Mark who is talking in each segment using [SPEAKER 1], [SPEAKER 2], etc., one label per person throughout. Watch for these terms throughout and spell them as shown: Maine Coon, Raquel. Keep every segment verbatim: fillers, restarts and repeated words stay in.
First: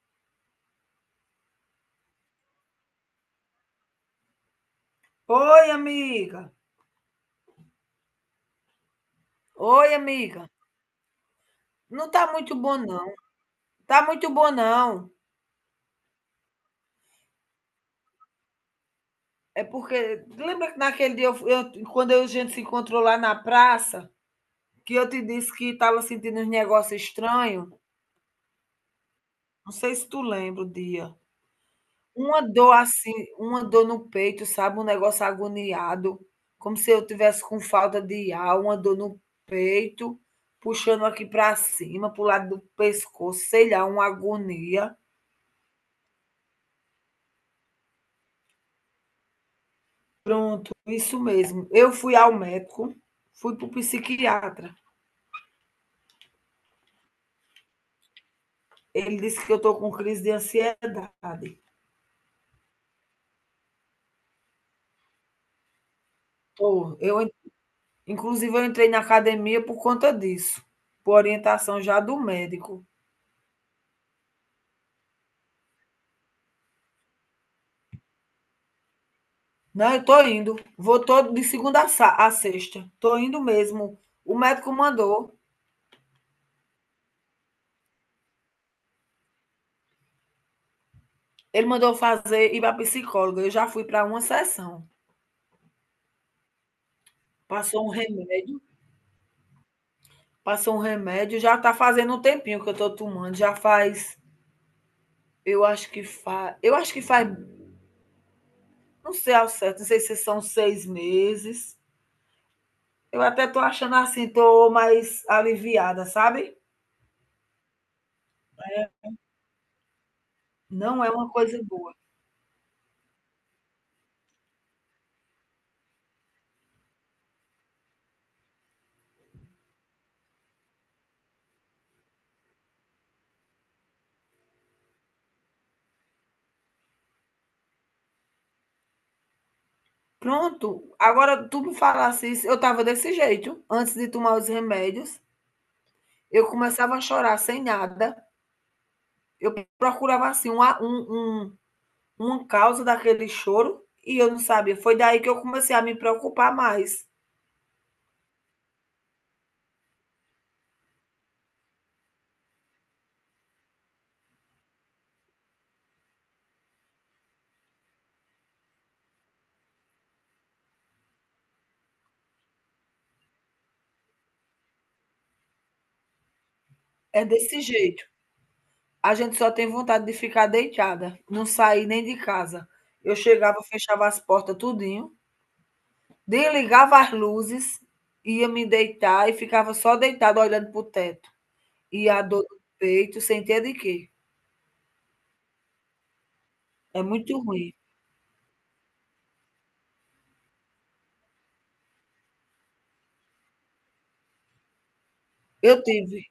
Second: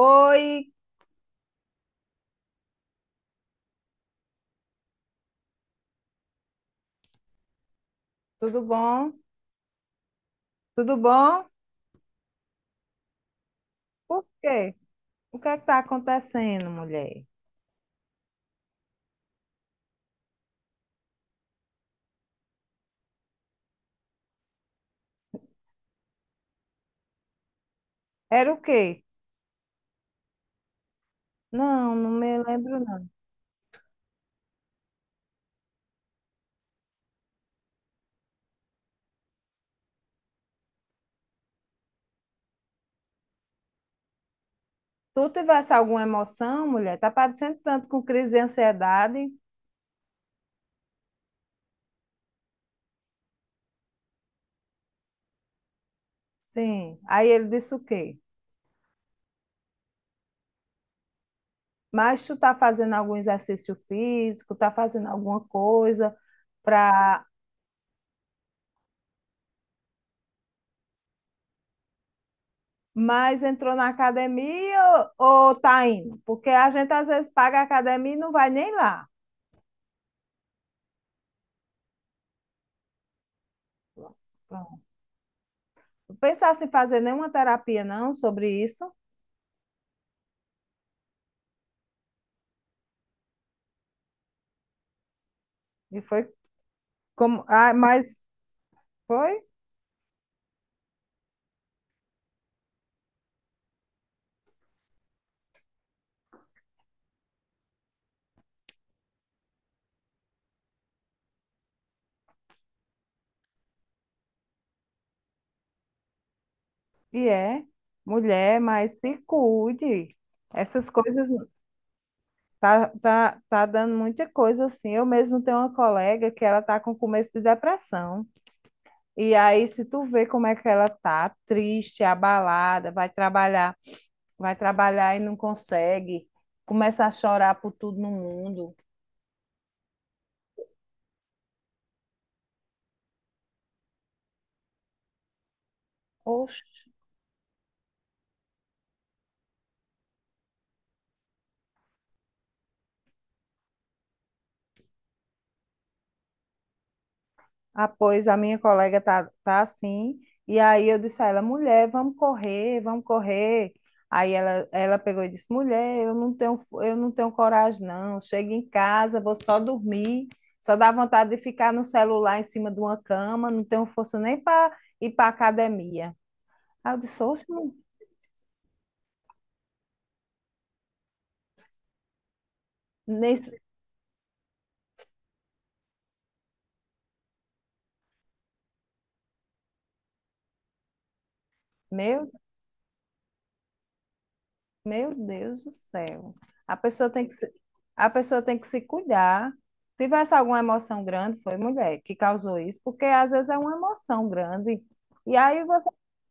[SPEAKER 1] Oi,
[SPEAKER 2] Oi, amiga.
[SPEAKER 1] tudo bom?
[SPEAKER 2] Oi, amiga.
[SPEAKER 1] Tudo bom?
[SPEAKER 2] Não tá muito bom, não. Tá
[SPEAKER 1] Por
[SPEAKER 2] muito bom,
[SPEAKER 1] quê?
[SPEAKER 2] não.
[SPEAKER 1] O que é que tá acontecendo, mulher?
[SPEAKER 2] É porque. Lembra que naquele dia, eu, fu- eu- quando a gente se encontrou lá na praça, que eu te disse que estava sentindo uns negócios estranhos?
[SPEAKER 1] Era o quê?
[SPEAKER 2] Não sei se tu lembra o dia.
[SPEAKER 1] Não, não me
[SPEAKER 2] Uma dor
[SPEAKER 1] lembro, não.
[SPEAKER 2] assim, uma dor no peito, sabe? Um negócio agoniado. Como se eu tivesse com falta de ar, uma dor no peito, puxando aqui para cima, pro lado do pescoço, sei lá, uma agonia.
[SPEAKER 1] Tu tivesse alguma emoção, mulher? Tá parecendo tanto com crise de ansiedade?
[SPEAKER 2] Pronto, isso mesmo. Eu fui ao médico, fui para o psiquiatra.
[SPEAKER 1] Sim. Aí ele disse o quê?
[SPEAKER 2] Ele disse que eu estou com crise de ansiedade.
[SPEAKER 1] Mas tu tá fazendo algum exercício físico, tá fazendo alguma coisa
[SPEAKER 2] Tô. Eu,
[SPEAKER 1] pra...
[SPEAKER 2] en- inclusive, eu entrei na academia por conta disso, por orientação já do médico.
[SPEAKER 1] Mas entrou na academia ou ou tá indo? Porque a gente às vezes paga a academia e não vai nem lá.
[SPEAKER 2] Não, eu estou indo. Vou todo de segunda a sa- a sexta. Estou indo mesmo. O médico mandou.
[SPEAKER 1] Pensasse em fazer nenhuma terapia, não, sobre isso.
[SPEAKER 2] Ele mandou fazer ir para psicóloga. Eu já fui para uma sessão.
[SPEAKER 1] E foi como. Ah,
[SPEAKER 2] Passou um
[SPEAKER 1] mas
[SPEAKER 2] remédio,
[SPEAKER 1] foi
[SPEAKER 2] passou um remédio, já está fazendo um tempinho que eu estou tomando, já faz. Eu acho que faz. Eu acho que faz. Não sei ao certo, não sei se são seis meses. Eu até estou achando assim, estou mais aliviada, sabe?
[SPEAKER 1] e é. Mulher, mas se cuide. Essas
[SPEAKER 2] Não é
[SPEAKER 1] coisas
[SPEAKER 2] uma coisa boa.
[SPEAKER 1] tá, tá, tá dando muita coisa assim. Eu mesmo tenho uma colega que ela tá com começo de depressão. E aí, se tu vê como é que ela tá, triste, abalada, vai trabalhar, vai trabalhar e não consegue, começa a chorar por tudo no mundo.
[SPEAKER 2] Pronto, agora tu me falasse isso, eu estava desse jeito, antes de tomar os remédios, eu
[SPEAKER 1] Oxe.
[SPEAKER 2] começava a chorar sem nada, eu procurava assim uma, um, um, uma causa daquele choro e eu não sabia. Foi daí que eu comecei a me preocupar mais.
[SPEAKER 1] Ah, pois a minha colega tá, tá assim. E aí eu disse a ela, mulher, vamos correr, vamos correr. Aí ela, ela pegou e disse, mulher, eu não tenho, fo- eu não tenho coragem, não. Chego em casa, vou só dormir. Só dá vontade de ficar no celular em cima de uma cama, não tenho força nem para ir para academia. Aí eu disse,
[SPEAKER 2] É
[SPEAKER 1] oxe,
[SPEAKER 2] desse
[SPEAKER 1] mu-
[SPEAKER 2] jeito. A gente só tem vontade de ficar deitada, não sair nem de casa. Eu
[SPEAKER 1] nesse,
[SPEAKER 2] chegava, fechava as portas tudinho, desligava as luzes, ia me deitar e ficava só deitada olhando para o teto. E a
[SPEAKER 1] meu.
[SPEAKER 2] dor no peito, sem ter de quê.
[SPEAKER 1] Meu Deus do céu. A
[SPEAKER 2] É
[SPEAKER 1] pessoa tem que
[SPEAKER 2] muito
[SPEAKER 1] se,
[SPEAKER 2] ruim.
[SPEAKER 1] a pessoa tem que se cuidar. Se tivesse alguma emoção grande, foi mulher que causou isso, porque às vezes é uma emoção grande. E aí
[SPEAKER 2] Eu
[SPEAKER 1] você.
[SPEAKER 2] tive.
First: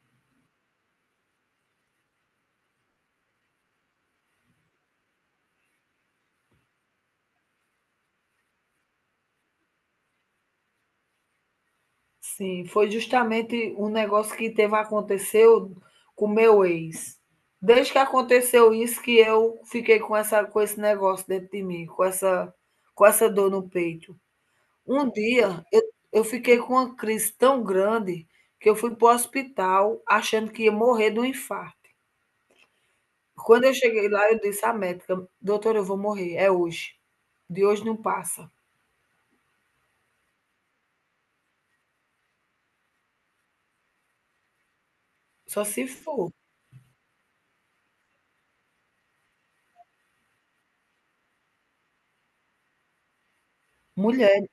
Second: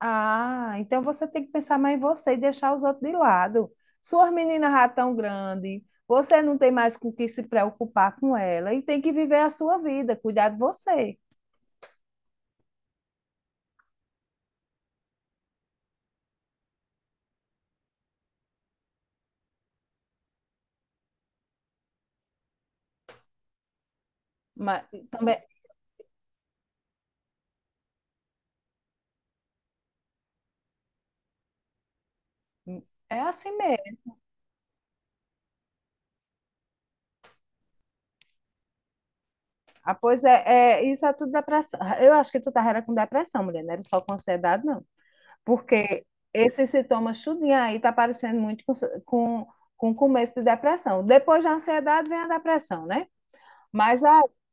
[SPEAKER 1] Ah, então você tem que pensar mais em você e deixar os outros de lado. Suas meninas já tão grandes, você não tem mais com o que se preocupar com ela e tem que viver a sua vida, cuidar de você.
[SPEAKER 2] Sim, foi justamente um negócio que teve aconteceu com meu ex. Desde que aconteceu isso que eu fiquei com essa com esse negócio dentro de mim, com essa com essa dor no peito.
[SPEAKER 1] Mas
[SPEAKER 2] Um
[SPEAKER 1] também
[SPEAKER 2] dia eu eu fiquei com uma crise tão grande que eu fui para o hospital achando que ia morrer de um infarto.
[SPEAKER 1] é assim
[SPEAKER 2] Quando eu
[SPEAKER 1] mesmo.
[SPEAKER 2] cheguei lá, eu disse à médica: "Doutora, eu vou morrer, é hoje. De hoje não passa,
[SPEAKER 1] Ah, pois é, é, isso é tudo depressão. Eu acho que tu tava era com depressão, mulher, não era só com ansiedade, não.
[SPEAKER 2] só se
[SPEAKER 1] Porque
[SPEAKER 2] for".
[SPEAKER 1] esse sintoma tudinho aí tá parecendo muito com, com, com começo de depressão. Depois da ansiedade vem a depressão, né? Mas a,
[SPEAKER 2] Mulher,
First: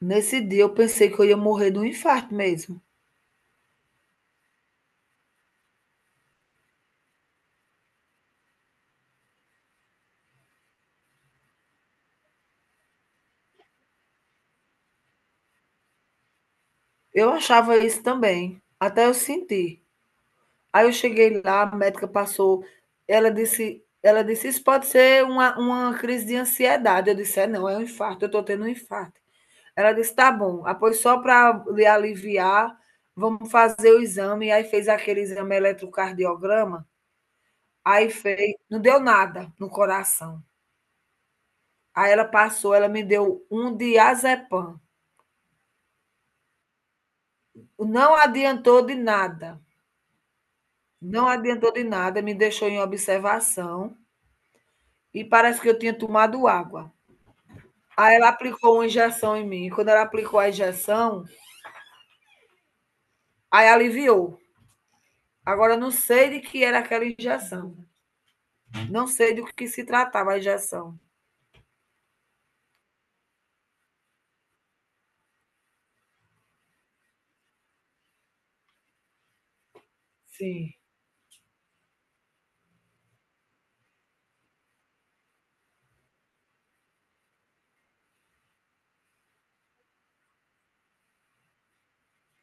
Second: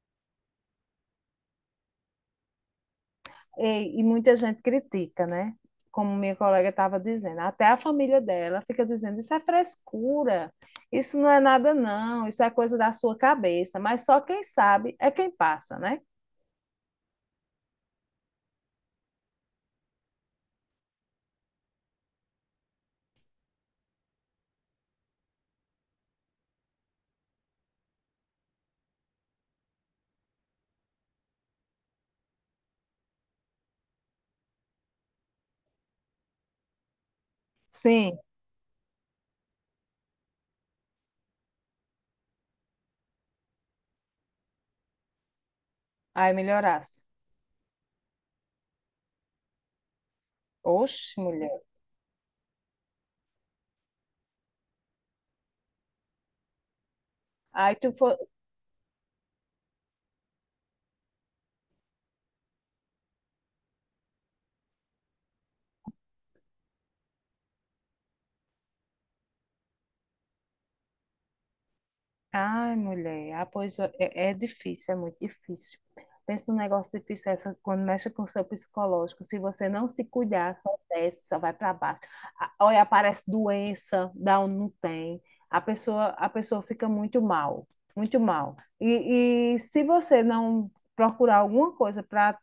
[SPEAKER 2] nesse dia eu pensei que eu ia morrer de um infarto mesmo.
[SPEAKER 1] e, e muita gente critica, né? Como minha colega estava dizendo, até a família dela fica dizendo: isso é frescura, isso não é nada, não, isso é coisa da sua cabeça. Mas só quem sabe é quem passa, né?
[SPEAKER 2] Eu achava isso também, até eu senti. Aí eu cheguei lá, a médica passou, ela disse ela disse: "Isso pode ser uma uma crise de ansiedade". Eu disse: "É não, é um infarto, eu estou tendo um infarto". Ela disse: tá bom, após só para lhe aliviar, vamos fazer o exame. Aí fez aquele exame eletrocardiograma, aí
[SPEAKER 1] Sim,
[SPEAKER 2] fez, não deu nada no coração. Aí ela passou, ela me deu um diazepam.
[SPEAKER 1] aí melhorasse.
[SPEAKER 2] Não adiantou de nada,
[SPEAKER 1] Oxe,
[SPEAKER 2] não
[SPEAKER 1] mulher.
[SPEAKER 2] adiantou de nada, me deixou em observação e parece que eu tinha tomado água.
[SPEAKER 1] Aí tu foi.
[SPEAKER 2] Aí ela aplicou uma injeção em mim. Quando ela aplicou a injeção, aí aliviou. Agora eu não sei de que era aquela injeção. Não sei do que se tratava a injeção.
[SPEAKER 1] Ai, mulher, ah, pois é, é é difícil, é muito difícil. Pensa num negócio difícil essa, quando mexe com o seu psicológico. Se você não se cuidar,
[SPEAKER 2] Sim.
[SPEAKER 1] só desce, só vai para baixo. A- Olha, aparece doença, dá onde não tem. A pessoa, a pessoa fica muito mal, muito mal. E, e se você não procurar alguma coisa para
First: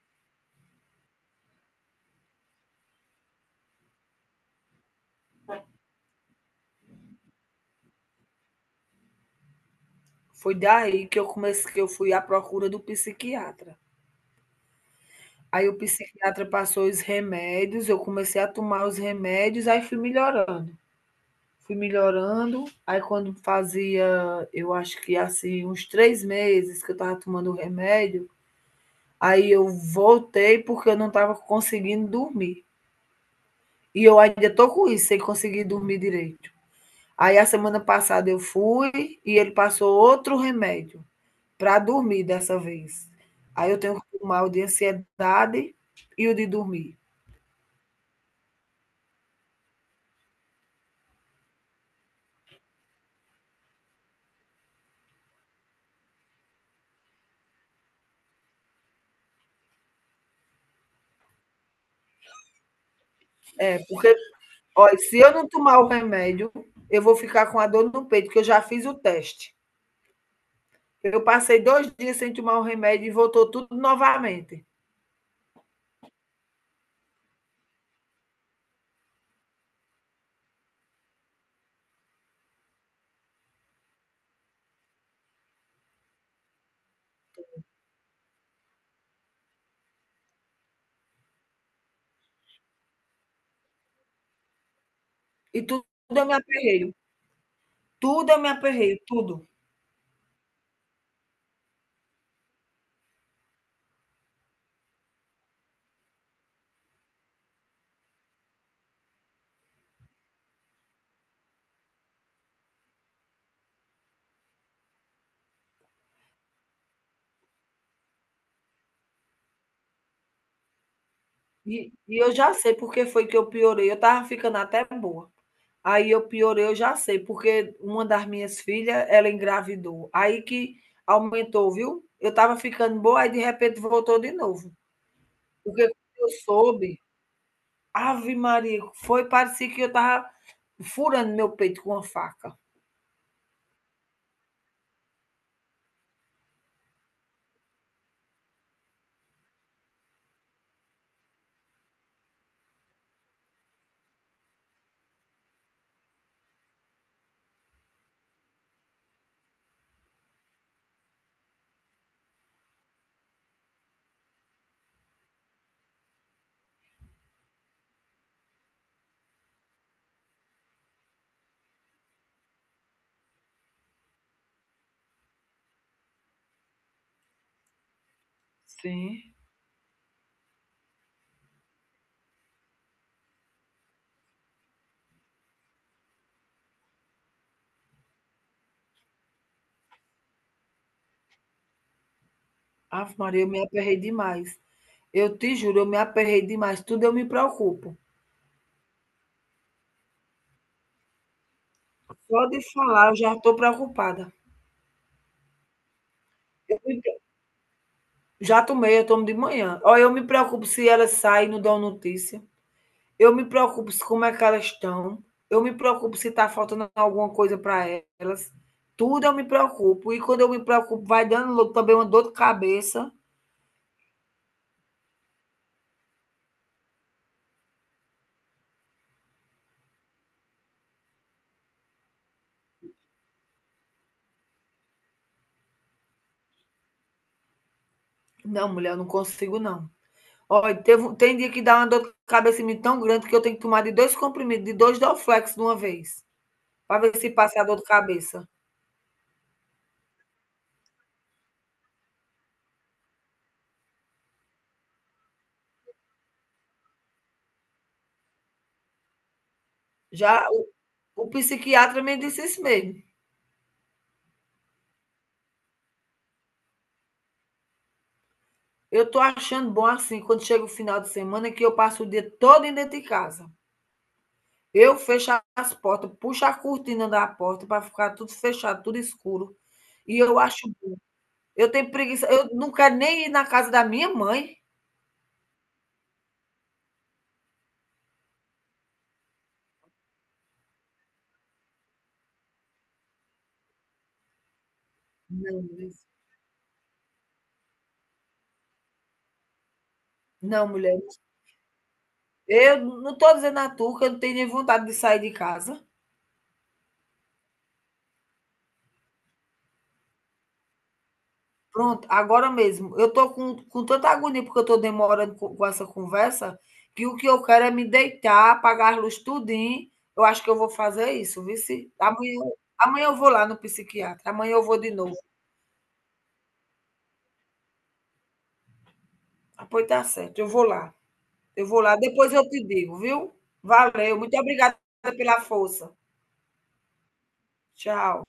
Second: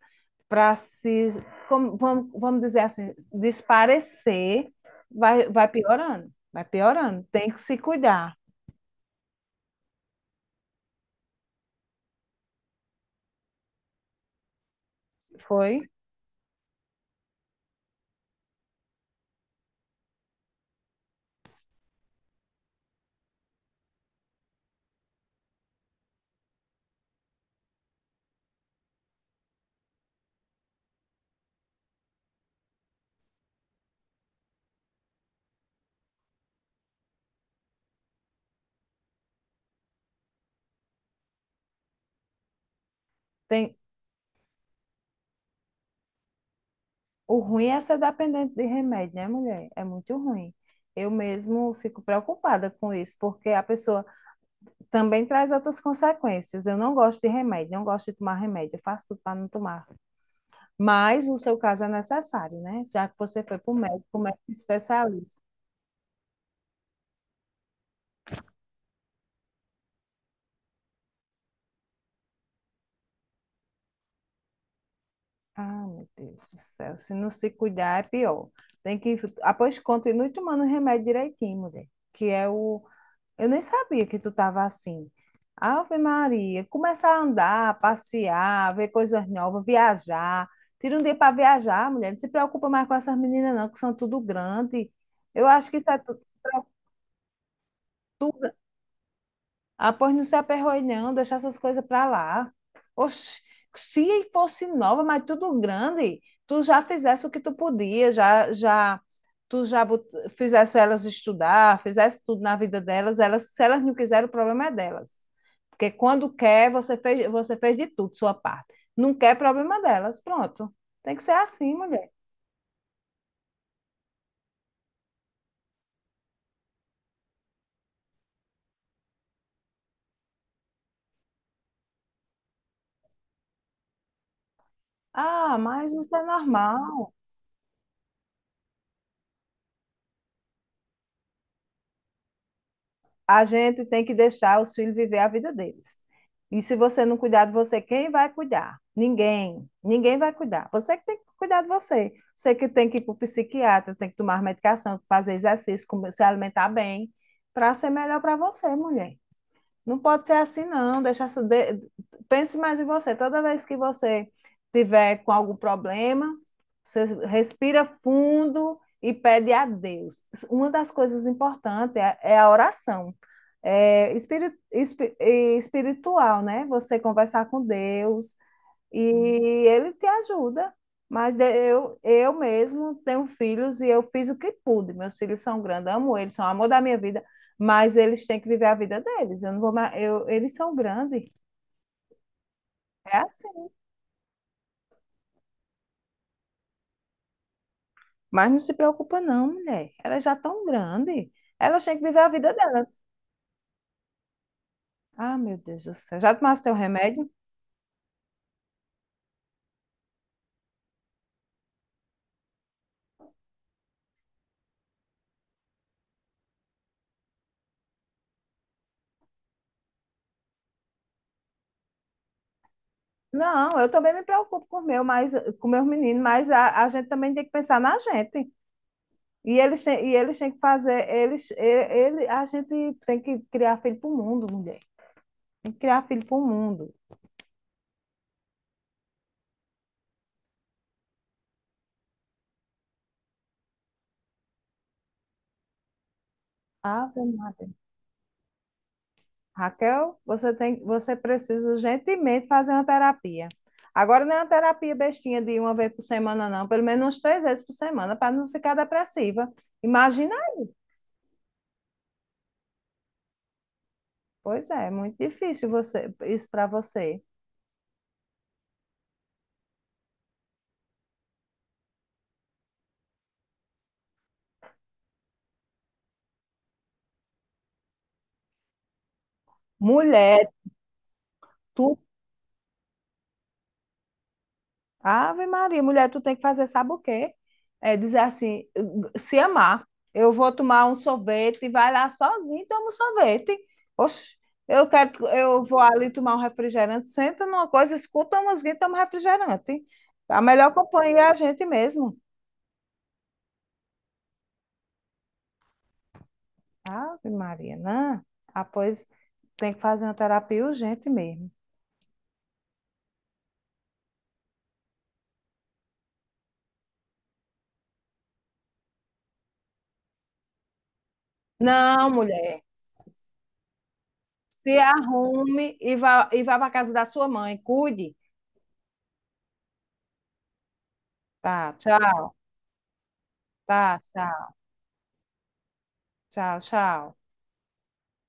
[SPEAKER 1] para se, como, vamos, vamos dizer assim, desaparecer, vai, vai piorando, vai piorando. Tem que se cuidar.
[SPEAKER 2] Foi daí que eu comecei que eu fui à procura do psiquiatra. Aí
[SPEAKER 1] Foi?
[SPEAKER 2] o psiquiatra passou os remédios, eu comecei a tomar os remédios, aí fui melhorando. Fui melhorando, aí quando fazia, eu acho que assim, uns três meses que eu estava tomando o remédio, aí eu voltei porque eu não estava conseguindo dormir. E eu ainda estou com isso, sem conseguir dormir direito. Aí a semana passada eu fui e ele passou outro remédio para dormir dessa vez. Aí
[SPEAKER 1] Tem...
[SPEAKER 2] eu tenho que tomar o de ansiedade e o de dormir.
[SPEAKER 1] O ruim é ser dependente de remédio, né, mulher? É muito ruim. Eu mesmo fico preocupada com isso, porque a pessoa também traz outras consequências. Eu não gosto de remédio, não gosto de tomar remédio, eu faço tudo para não tomar. Mas o seu caso é necessário, né? Já que você foi para o
[SPEAKER 2] É,
[SPEAKER 1] médico,
[SPEAKER 2] porque,
[SPEAKER 1] o médico
[SPEAKER 2] olha, se
[SPEAKER 1] especialista.
[SPEAKER 2] eu não tomar o remédio, eu vou ficar com a dor no peito, que eu já fiz o teste. Eu passei dois dias sem tomar o remédio e voltou tudo novamente.
[SPEAKER 1] Ah, meu Deus do céu, se não se cuidar é pior. Tem que. Ah, pois continue tomando remédio direitinho, mulher, que é o, eu nem sabia que tu estava assim. Ave Maria, começar a andar, passear, ver coisas novas, viajar. Tira um dia para viajar, mulher. Não se preocupa mais com essas meninas, não, que são tudo grande. Eu
[SPEAKER 2] E
[SPEAKER 1] acho que
[SPEAKER 2] tudo
[SPEAKER 1] isso é
[SPEAKER 2] eu me aperreio. Tudo eu me
[SPEAKER 1] tudo,
[SPEAKER 2] aperreio, tudo.
[SPEAKER 1] ah, pois não se aperroe não, deixar essas coisas para lá. Oxi, se fosse nova, mas tudo grande, tu já fizesse o que tu podia, já, já, tu já bot- fizesse elas estudar, fizesse tudo na vida delas, elas, se elas não quiserem, o problema é delas. Porque quando quer, você fez, você fez de tudo, sua parte. Não quer, é problema delas, pronto. Tem que ser assim,
[SPEAKER 2] E
[SPEAKER 1] mulher.
[SPEAKER 2] e eu já sei porque foi que eu piorei, eu estava ficando até boa. Aí eu piorei, eu já sei, porque uma das minhas filhas, ela engravidou, aí que aumentou, viu. Eu estava ficando boa, aí de repente voltou de novo,
[SPEAKER 1] Ah,
[SPEAKER 2] porque
[SPEAKER 1] mas
[SPEAKER 2] quando
[SPEAKER 1] isso é
[SPEAKER 2] eu soube,
[SPEAKER 1] normal.
[SPEAKER 2] ave Maria, foi, parecia que eu estava furando meu peito com uma faca.
[SPEAKER 1] A gente tem que deixar os filhos viver a vida deles. E se você não cuidar de você, quem vai cuidar? Ninguém. Ninguém vai cuidar. Você que tem que cuidar de você. Você que tem que ir para o psiquiatra, tem que tomar medicação, fazer exercício, se alimentar bem, para ser melhor para você, mulher. Não pode ser assim, não. Deixa, essa- de- pense mais em você. Toda vez que você tiver com algum problema, você respira fundo e pede a Deus. Uma das coisas importantes é, é a oração. É espiri- espi- e espiritual, né? Você conversar com Deus
[SPEAKER 2] Sim.
[SPEAKER 1] e ele te ajuda. Mas de- eu, eu mesmo tenho filhos e eu fiz o que pude. Meus filhos são grandes, amo eles, são o amor da minha vida, mas eles têm que viver a vida deles. Eu não vou mais, eu, eles são grandes,
[SPEAKER 2] Ave
[SPEAKER 1] é
[SPEAKER 2] Maria, eu me
[SPEAKER 1] assim.
[SPEAKER 2] aperrei demais. Eu te juro, eu me aperrei demais, tudo eu me preocupo.
[SPEAKER 1] Mas não se preocupa não, mulher. Elas já estão grandes. Elas têm que viver a
[SPEAKER 2] Só
[SPEAKER 1] vida
[SPEAKER 2] de
[SPEAKER 1] delas.
[SPEAKER 2] falar eu já estou preocupada.
[SPEAKER 1] Ah, meu Deus do céu. Já tomaste teu
[SPEAKER 2] Eu me
[SPEAKER 1] remédio?
[SPEAKER 2] Já tomei, eu tomo de manhã. Olha, eu me preocupo se elas saem e não dão notícia. Eu me preocupo se como é que elas estão. Eu me preocupo se está faltando alguma coisa para elas. Tudo eu me preocupo. E quando eu me preocupo, vai dando lo- também uma dor de cabeça.
[SPEAKER 1] Não, eu também me preocupo com o meu, mas com meus meninos, mas a, a gente também tem que pensar na gente. E eles têm, e eles têm que fazer, eles, ele, ele- a gente tem que criar filho para o mundo, mulher. Tem que criar filho para o mundo.
[SPEAKER 2] Não, mulher, eu não consigo, não. Olha, teve um- tem dia que dá uma dor de cabeça em mim tão grande que eu tenho que tomar de dois comprimidos, de dois Dorflex de uma vez, para ver
[SPEAKER 1] Ave
[SPEAKER 2] se passa a
[SPEAKER 1] Maria.
[SPEAKER 2] dor de cabeça.
[SPEAKER 1] Raquel, você tem, você precisa urgentemente fazer uma terapia. Agora não é uma terapia bestinha de uma vez por semana, não, pelo menos umas três vezes por semana, para não ficar depressiva. Imagina,
[SPEAKER 2] Já o, o psiquiatra me disse isso mesmo.
[SPEAKER 1] pois é, é muito difícil você, isso para você.
[SPEAKER 2] Eu estou achando bom assim, quando chega o final de semana, que eu passo o dia todo dentro de casa. Eu fecho as portas, puxo a cortina da porta para ficar tudo fechado, tudo escuro. E eu
[SPEAKER 1] Mulher,
[SPEAKER 2] acho. Eu tenho
[SPEAKER 1] tu.
[SPEAKER 2] preguiça, eu não quero nem ir na casa da minha mãe.
[SPEAKER 1] Ave Maria, mulher, tu tem que fazer, sabe o quê? É dizer assim, se amar. Eu vou tomar um sorvete, vai lá sozinho, toma um sorvete. Oxe, eu quero,
[SPEAKER 2] Não,
[SPEAKER 1] eu vou
[SPEAKER 2] mulher.
[SPEAKER 1] ali tomar um refrigerante, senta numa coisa, escuta uma música e toma um refrigerante. A
[SPEAKER 2] Não,
[SPEAKER 1] melhor
[SPEAKER 2] mulher.
[SPEAKER 1] companhia é a gente mesmo.
[SPEAKER 2] Eu não estou dizendo a tu que eu não tenho nem vontade de sair de casa.
[SPEAKER 1] Ave Maria, não. Ah, pois tem que fazer uma terapia urgente mesmo.
[SPEAKER 2] Pronto, agora mesmo. Eu estou com, com tanta agonia porque eu estou demorando com, com essa conversa, que o que eu quero é me deitar, apagar as luzes tudinho. Eu acho que eu vou fazer isso, viu? Se,
[SPEAKER 1] Não,
[SPEAKER 2] amanhã,
[SPEAKER 1] mulher,
[SPEAKER 2] Amanhã eu vou lá no psiquiatra, amanhã eu
[SPEAKER 1] se
[SPEAKER 2] vou de novo.
[SPEAKER 1] arrume e vá, e vá para casa da sua mãe, cuide.
[SPEAKER 2] Ah, pois tá certo, eu vou lá. Eu
[SPEAKER 1] Tá,
[SPEAKER 2] vou lá, depois
[SPEAKER 1] tchau.
[SPEAKER 2] eu te digo, viu?
[SPEAKER 1] Tá,
[SPEAKER 2] Valeu, muito
[SPEAKER 1] tchau.
[SPEAKER 2] obrigada pela força.
[SPEAKER 1] Tchau, tchau.
[SPEAKER 2] Tchau.